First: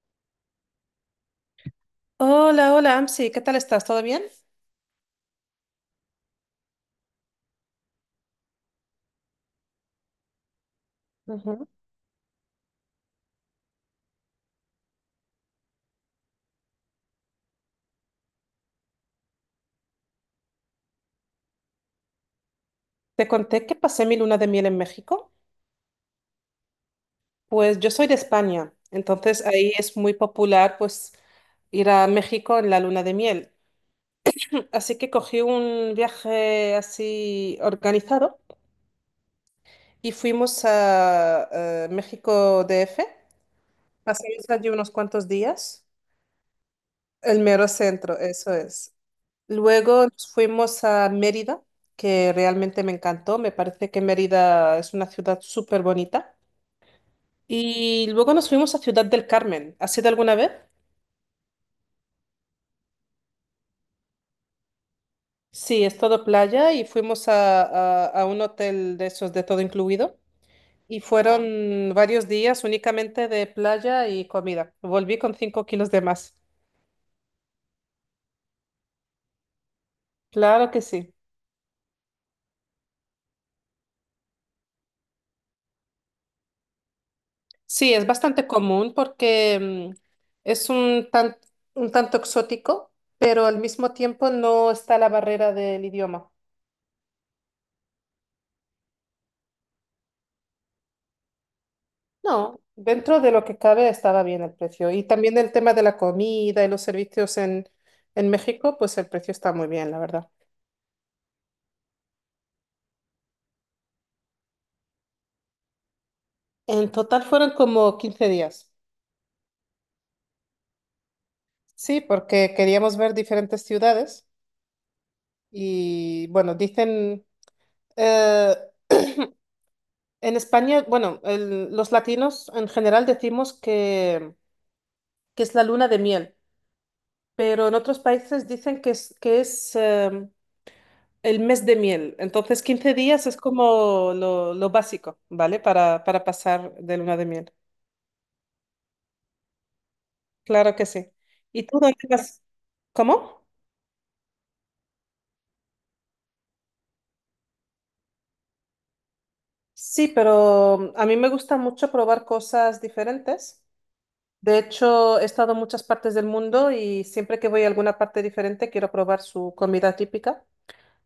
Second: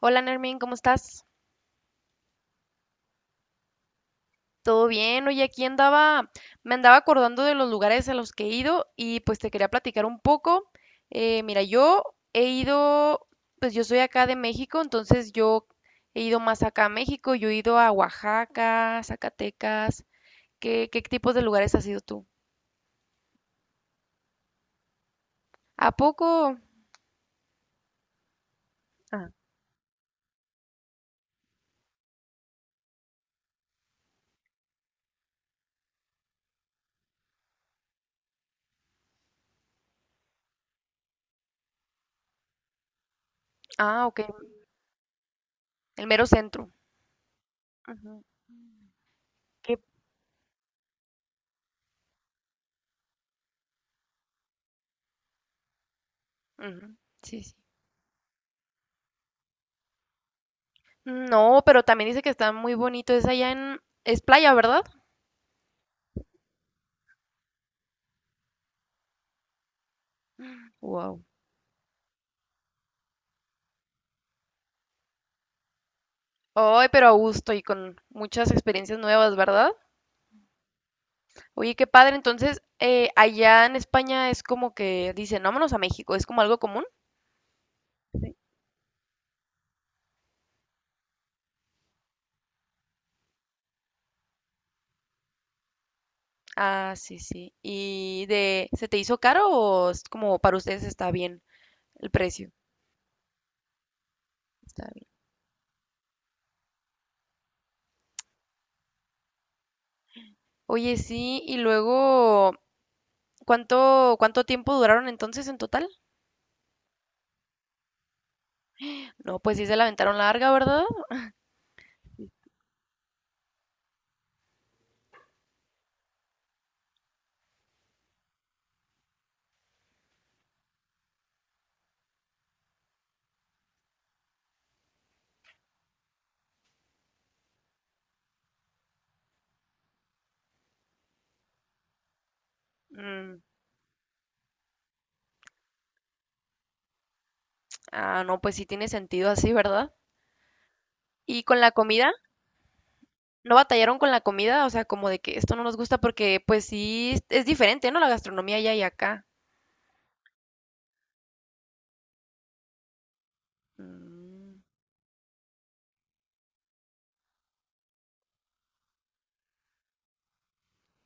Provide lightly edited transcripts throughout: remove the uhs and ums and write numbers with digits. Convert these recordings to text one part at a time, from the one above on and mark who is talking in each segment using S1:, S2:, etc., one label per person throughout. S1: Hola, Nermin, ¿cómo estás?
S2: Hola, hola, Amsi, ¿qué tal estás? ¿Todo bien?
S1: ¿Todo bien? Oye, aquí andaba, me andaba acordando de los lugares a los que he ido y pues te quería platicar un poco.
S2: Ujú.
S1: Yo he ido, pues yo soy acá de México, entonces yo he ido más acá a México, yo he ido a Oaxaca, Zacatecas. ¿Qué tipos de lugares has ido tú?
S2: Te conté que pasé mi luna de miel en México.
S1: ¿A poco?
S2: Pues yo soy de España,
S1: Ah,
S2: entonces ahí es muy popular pues ir a México en la luna de miel. Así que cogí un viaje así organizado y fuimos a, México D F.
S1: ok,
S2: Pasamos allí unos cuantos días.
S1: el mero centro.
S2: El mero centro,
S1: Ujú.
S2: eso es.
S1: ¿Qué?
S2: Luego nos fuimos a Mérida, que realmente me encantó. Me parece que Mérida es una ciudad súper bonita.
S1: Ujú. Sí, sí.
S2: Y luego nos fuimos a Ciudad del Carmen. ¿Has ido alguna vez?
S1: No, pero también dice que está muy bonito, es allá en, es playa, ¿verdad?
S2: Sí, es todo playa y fuimos a, a un hotel de esos de todo incluido. Y
S1: Wow.
S2: fueron varios días únicamente de playa y comida. Volví con 5 kilos de más.
S1: Ay, pero a gusto y con muchas experiencias nuevas, ¿verdad?
S2: Claro que sí.
S1: Oye, qué padre. Entonces, allá en España es como que dicen, vámonos a México, ¿es como algo común?
S2: Sí, es
S1: Sí.
S2: bastante común porque es un un tanto exótico, pero al mismo tiempo no está la barrera del idioma.
S1: Ah, sí, sí. ¿Y de, se te hizo caro o es como para ustedes está bien el precio?
S2: No, dentro de lo que cabe estaba bien el
S1: Está
S2: precio. Y
S1: bien.
S2: también el tema de la comida y los servicios en México, pues el precio está muy bien, la verdad.
S1: Oye, sí, y luego, ¿cuánto tiempo duraron entonces en total?
S2: En total fueron como 15 días.
S1: No, pues sí se la aventaron larga, ¿verdad?
S2: Sí, porque queríamos ver diferentes ciudades y bueno, dicen, eh, en España, bueno, los latinos en general decimos que es la luna de miel, pero en otros países dicen que es el mes de miel. Entonces, 15 días es
S1: Mm,
S2: como lo básico, ¿vale? Para pasar de luna de miel.
S1: ah, no, pues sí tiene sentido así, ¿verdad?
S2: Claro que sí.
S1: ¿Y con
S2: ¿Y
S1: la
S2: tú dónde
S1: comida?
S2: vas? ¿Cómo?
S1: ¿No batallaron con la comida? O sea, como de que esto no nos gusta porque pues sí, es diferente, ¿no? La gastronomía allá y acá.
S2: Sí, pero a mí me gusta mucho probar cosas diferentes. De
S1: Mm,
S2: hecho, he estado en muchas partes del mundo y siempre que voy a alguna parte diferente quiero probar su comida típica.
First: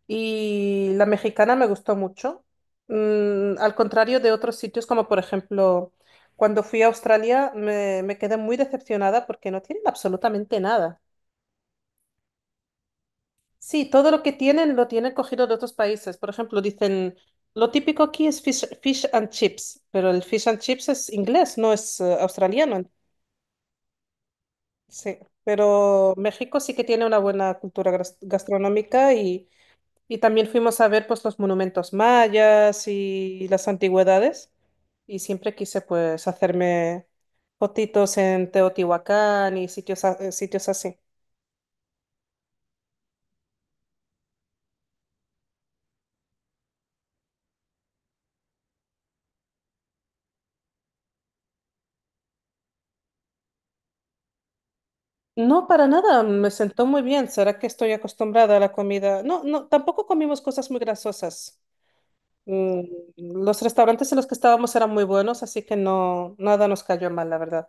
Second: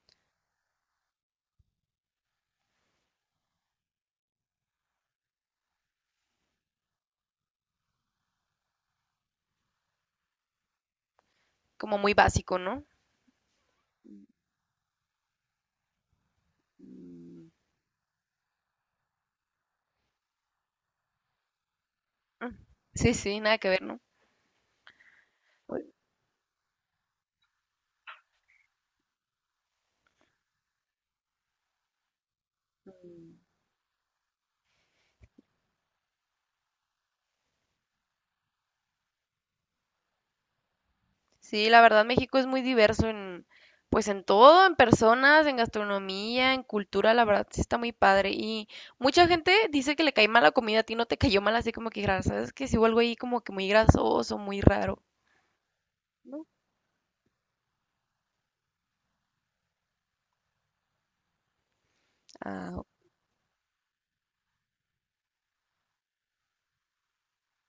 S2: Y la mexicana me gustó mucho. Mm, al contrario de otros sitios, como por ejemplo, cuando fui a Australia, me quedé muy decepcionada porque no tienen absolutamente nada.
S1: como muy básico, ¿no?
S2: Sí, todo lo que tienen lo tienen cogido de otros países. Por ejemplo, dicen, lo típico aquí es fish and chips, pero el fish and chips es inglés, no es
S1: Mm.
S2: australiano.
S1: Sí, sí, nada que ver, ¿no?
S2: Sí,
S1: Pues,
S2: pero México sí que tiene una buena cultura gastronómica. Y también fuimos a ver pues los monumentos mayas y las antigüedades. Y siempre quise pues hacerme fotitos en Teotihuacán y sitios, sitios así.
S1: sí, la verdad México es muy diverso en, pues en todo, en personas, en gastronomía, en cultura, la verdad sí está muy padre. Y mucha gente dice que le cae mal la comida, a ti no te cayó mal así como que, "Gra- ¿sabes? Que si algo ahí como que muy grasoso, muy raro,
S2: No, para nada,
S1: ¿no?"
S2: me sentó muy bien. ¿Será que estoy acostumbrada a la comida? No, no, tampoco comimos cosas muy grasosas. Mm.
S1: Ah,
S2: Los restaurantes en los que estábamos eran muy buenos, así que no, nada nos cayó mal, la verdad.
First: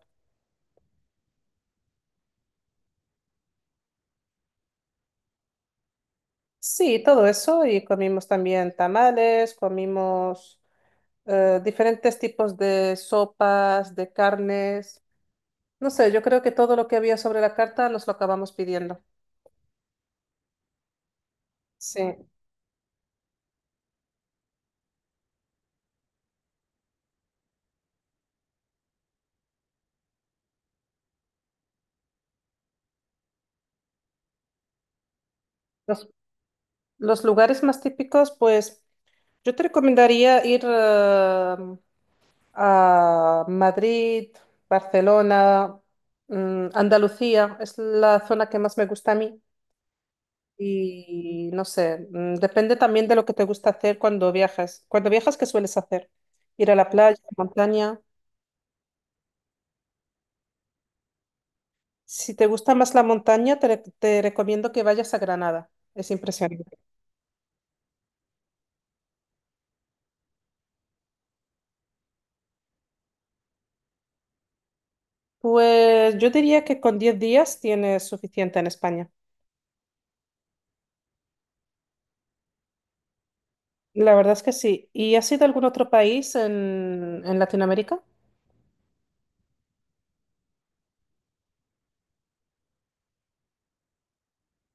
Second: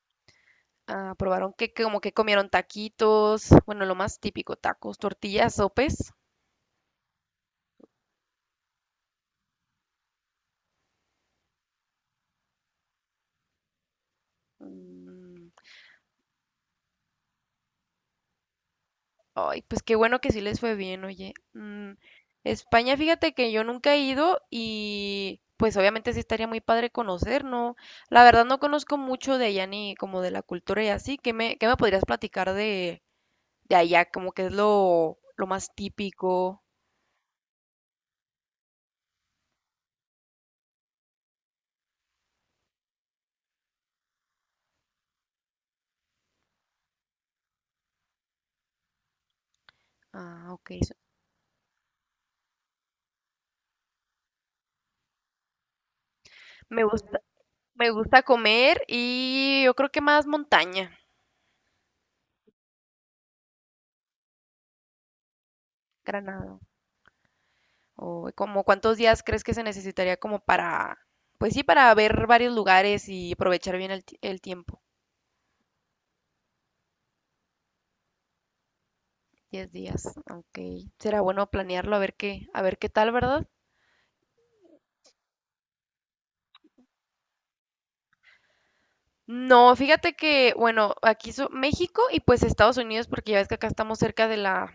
S1: ah, probaron que como que comieron taquitos, bueno, lo más típico, tacos, tortillas, sopes.
S2: Sí, todo eso, y comimos también tamales, comimos diferentes tipos de sopas, de carnes.
S1: Mm,
S2: No sé, yo creo que todo lo que había sobre la carta nos lo acabamos pidiendo.
S1: ay, pues qué bueno que sí les fue bien, oye. Mm,
S2: Sí.
S1: España, fíjate que yo nunca he ido y pues obviamente sí estaría muy padre conocer, ¿no? La verdad no conozco mucho de allá ni como de la cultura y así. ¿Qué me podrías platicar de allá? Como que es lo más
S2: Los,
S1: típico.
S2: los lugares más típicos, pues yo te recomendaría ir a Madrid, Barcelona, mm, Andalucía. Es la zona que más me gusta a mí.
S1: Ah, ok. So-
S2: Y no sé, mm, depende también de lo que te gusta hacer cuando viajas. Cuando viajas, ¿qué sueles hacer? ¿Ir a
S1: me
S2: la playa,
S1: gusta, me
S2: montaña?
S1: gusta comer y yo creo que más montaña.
S2: Si te gusta más la montaña, te, te recomiendo que vayas a Granada. Es
S1: Granada.
S2: impresionante.
S1: ¿O como cuántos días crees que se necesitaría como para, pues sí, para ver varios lugares y aprovechar bien el, ti- el tiempo?
S2: Pues yo diría que con 10 días tienes suficiente en España.
S1: 10 días, ok. Será bueno planearlo a ver qué tal, ¿verdad?
S2: La verdad es que sí. ¿Y has ido a algún otro país en Latinoamérica?
S1: No, fíjate que, bueno, aquí so- México y pues Estados Unidos, porque ya ves que acá estamos cerca de la,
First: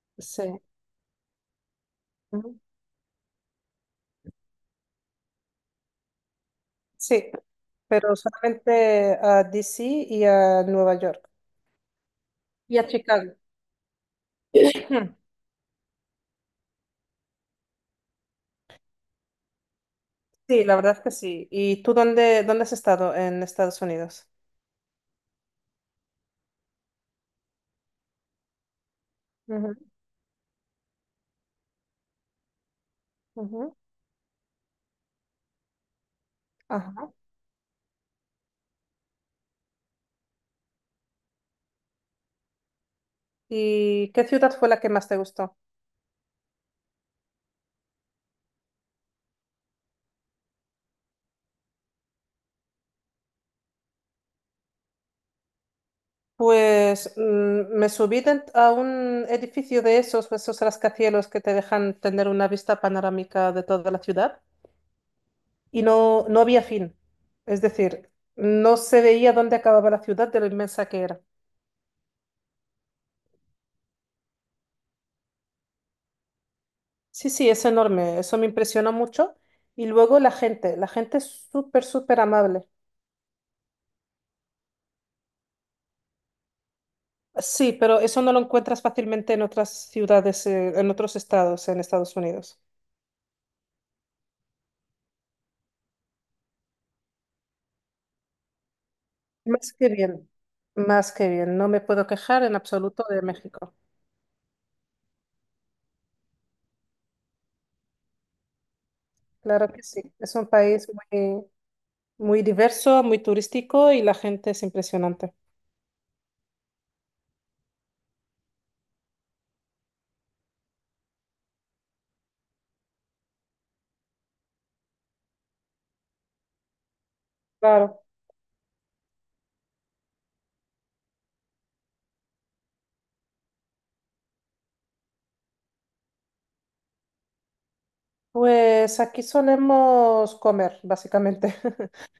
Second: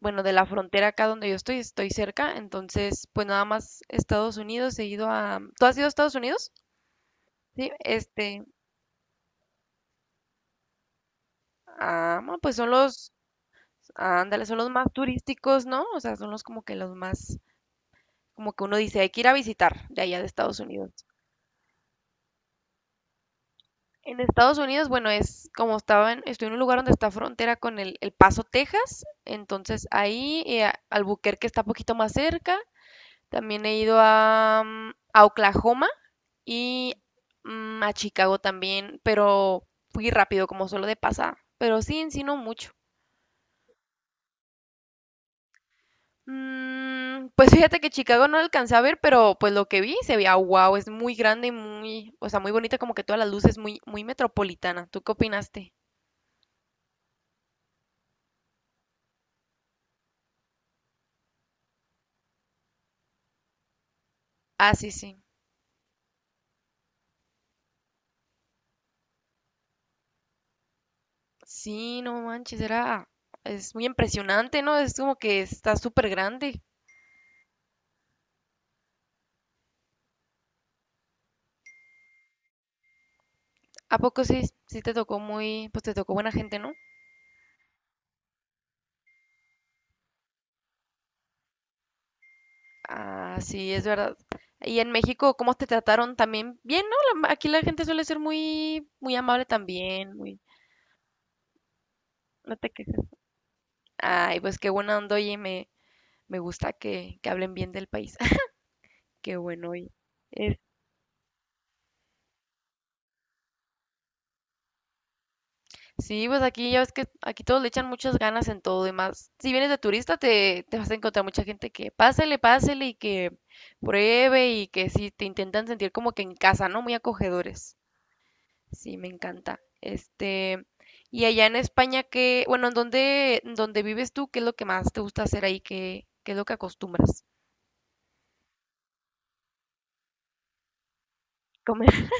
S1: bueno, de
S2: Sí.
S1: la frontera acá donde yo estoy, estoy cerca,
S2: Ujú.
S1: entonces pues nada más Estados Unidos, he ido a... ¿Tú has ido a Estados Unidos?
S2: Sí,
S1: Sí,
S2: pero
S1: este,
S2: solamente a DC y a Nueva York.
S1: ah, bueno, pues son
S2: Y a
S1: los,
S2: Chicago.
S1: ándale, son los más turísticos, ¿no? O sea, son los como que los más, como que uno dice, hay que ir a visitar de allá de Estados
S2: Sí, la
S1: Unidos.
S2: verdad es que sí. ¿Y tú dónde, dónde has estado en Estados
S1: En
S2: Unidos?
S1: Estados Unidos, bueno, es como estaba en, estoy en un lugar donde está frontera con el Paso, Texas,
S2: Ujú,
S1: entonces ahí a- Albuquerque está poquito más cerca. También
S2: ujú.
S1: he ido a, a Oklahoma y
S2: Ajá.
S1: a Chicago también, pero fui rápido, como solo de pasada. Pero sí, en sí no mucho.
S2: ¿Y qué ciudad fue la que más te gustó?
S1: Mm, pues fíjate que Chicago no alcancé a ver, pero pues lo que vi se veía wow, es muy grande, y muy, o sea, muy bonita, como que todas las luces muy, muy metropolitana. ¿Tú qué opinaste?
S2: Pues mm, me subí a un edificio de esos, esos rascacielos que te dejan tener una vista panorámica de toda la ciudad
S1: Ah, sí, sí.
S2: y no, no había fin. Es decir, no se veía dónde acababa la ciudad de lo inmensa que era.
S1: Sí, no manches, era, es muy impresionante, ¿no? Es como que está súper grande.
S2: Sí, sí, es enorme. Eso me impresionó mucho. Y luego la gente es súper, súper amable.
S1: ¿A poco sí, sí te tocó muy, pues te tocó buena gente, ¿no?
S2: Sí, pero eso no lo encuentras fácilmente en otras ciudades, en otros estados, en Estados Unidos.
S1: Ah, sí, es verdad. Y en México, ¿cómo te trataron también? Bien, ¿no? La- aquí la gente suele ser muy, muy amable
S2: Más que
S1: también,
S2: bien,
S1: muy,
S2: más que bien. No me puedo quejar en
S1: no te
S2: absoluto
S1: quejes.
S2: de México.
S1: Ay, pues qué buena onda, oye, me gusta que hablen bien del país. Qué
S2: Claro
S1: bueno.
S2: que
S1: Y
S2: sí. Es un
S1: es-
S2: país muy, muy diverso, muy turístico y la gente es impresionante.
S1: sí, pues aquí ya ves que aquí todos le echan muchas ganas en todo y más. Si vienes de turista, te vas a encontrar mucha gente que pásele, pásele y que pruebe y que sí, te intentan sentir como que en casa, ¿no? Muy acogedores.
S2: Claro.
S1: Sí, me encanta. Este, y allá en España, ¿qué, bueno, en dónde vives tú? ¿Qué es lo que más te gusta hacer ahí? ¿Qué es lo que acostumbras?
S2: Pues aquí solemos comer, básicamente.
S1: Comer,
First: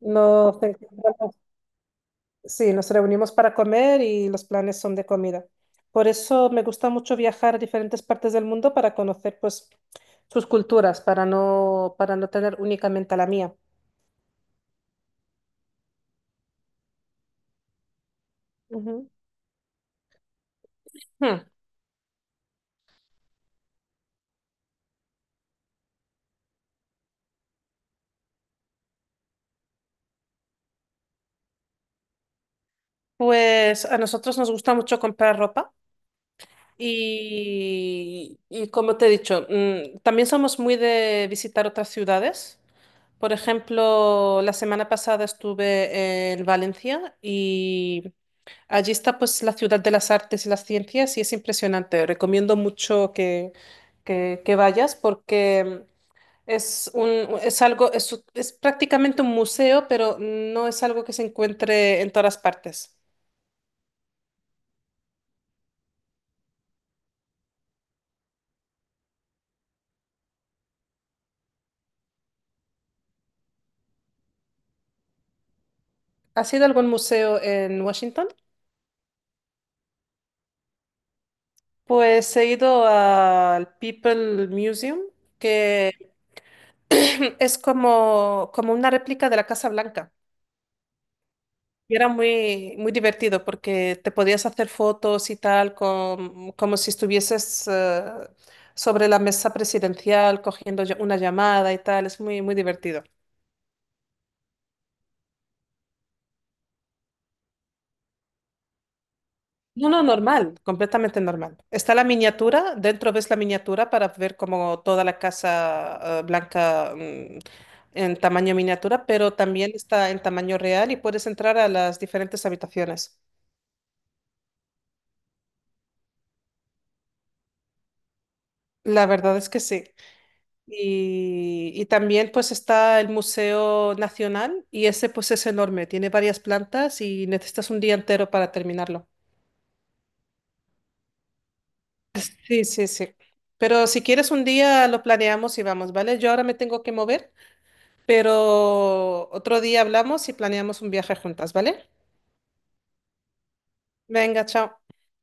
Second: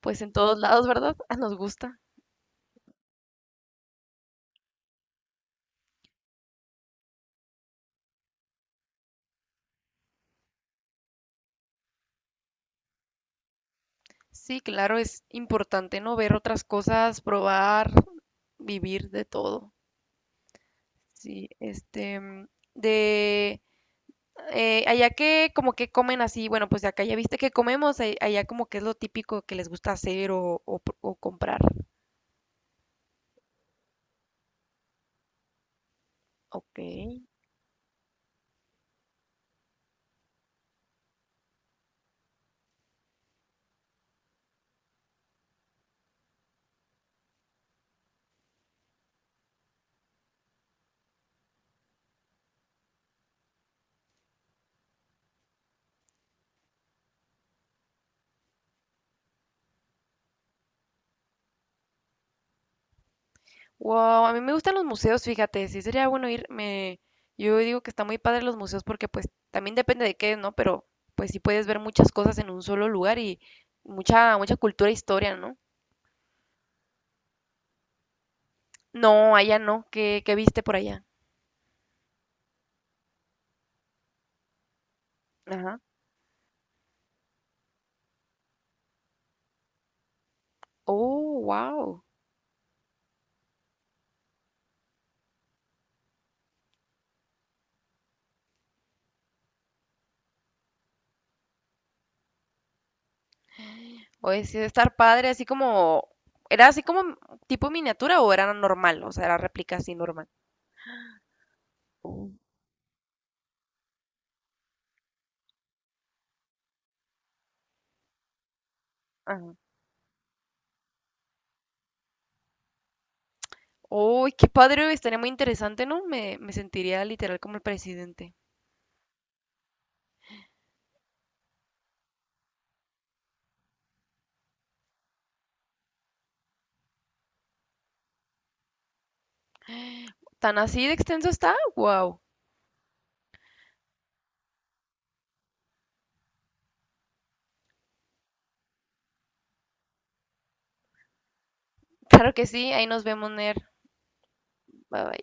S1: pues en todos
S2: Nos
S1: lados, ¿verdad?
S2: encontramos-
S1: Nos gusta.
S2: sí, nos reunimos para comer y los planes son de comida. Por eso me gusta mucho viajar a diferentes partes del mundo para conocer pues sus culturas, para no tener únicamente la mía.
S1: Sí, claro, es importante no ver otras cosas, probar, vivir
S2: Ujú.
S1: de todo.
S2: Hmm.
S1: Sí, este, mm, de allá que como que comen así, bueno, pues acá ya viste que comemos, a- allá como que es lo típico que les gusta hacer o pr- o comprar.
S2: Pues a nosotros nos gusta mucho comprar ropa.
S1: Ok.
S2: Y como te he dicho, mm, también somos muy de visitar otras ciudades. Por ejemplo, la semana pasada estuve en Valencia y allí está pues la ciudad de las artes y las ciencias y es impresionante. Recomiendo mucho que, que vayas porque es un, es algo, es prácticamente un museo, pero no es algo que se encuentre en todas partes.
S1: Wow, a mí me gustan los museos, fíjate, sí sería bueno ir, me, yo digo que está muy padre los museos porque pues también depende de qué, ¿no? Pero pues sí puedes ver muchas cosas en un solo lugar y mucha, mucha cultura e historia, ¿no?
S2: ¿Has ido a algún museo en Washington?
S1: No, allá no. ¿Qué, qué viste por allá?
S2: Pues he ido al People Museum,
S1: Ajá.
S2: que es como, como una réplica de la Casa Blanca.
S1: Oh,
S2: Y
S1: wow.
S2: era muy, muy divertido porque te podías hacer fotos y tal, como si estuvieses sobre la mesa presidencial cogiendo una llamada y tal. Es muy, muy divertido.
S1: Oye, sí debe estar padre, así como... ¿Era así como m- tipo miniatura o era normal? O sea, era réplica
S2: No,
S1: así
S2: no,
S1: normal.
S2: normal, completamente normal. Está la
S1: Oh,
S2: miniatura, dentro ves la miniatura para ver como toda la casa blanca, mm, en tamaño miniatura, pero
S1: ajá.
S2: también está en tamaño real y puedes entrar a las diferentes habitaciones.
S1: Uy, qué padre, estaría muy interesante, ¿no? Me sentiría literal como el presidente.
S2: La verdad es que sí. Y también pues está el Museo Nacional y ese pues es enorme, tiene varias plantas y necesitas un día entero para terminarlo.
S1: ¿Tan así de extenso está? Wow.
S2: Sí, sí, sí. Pero si quieres un día lo planeamos y vamos, ¿vale? Yo ahora me tengo que mover. Pero otro día hablamos y planeamos un viaje juntas, ¿vale?
S1: Claro que sí, ahí nos vemos, Ner.
S2: Venga, chao.
S1: Bye bye.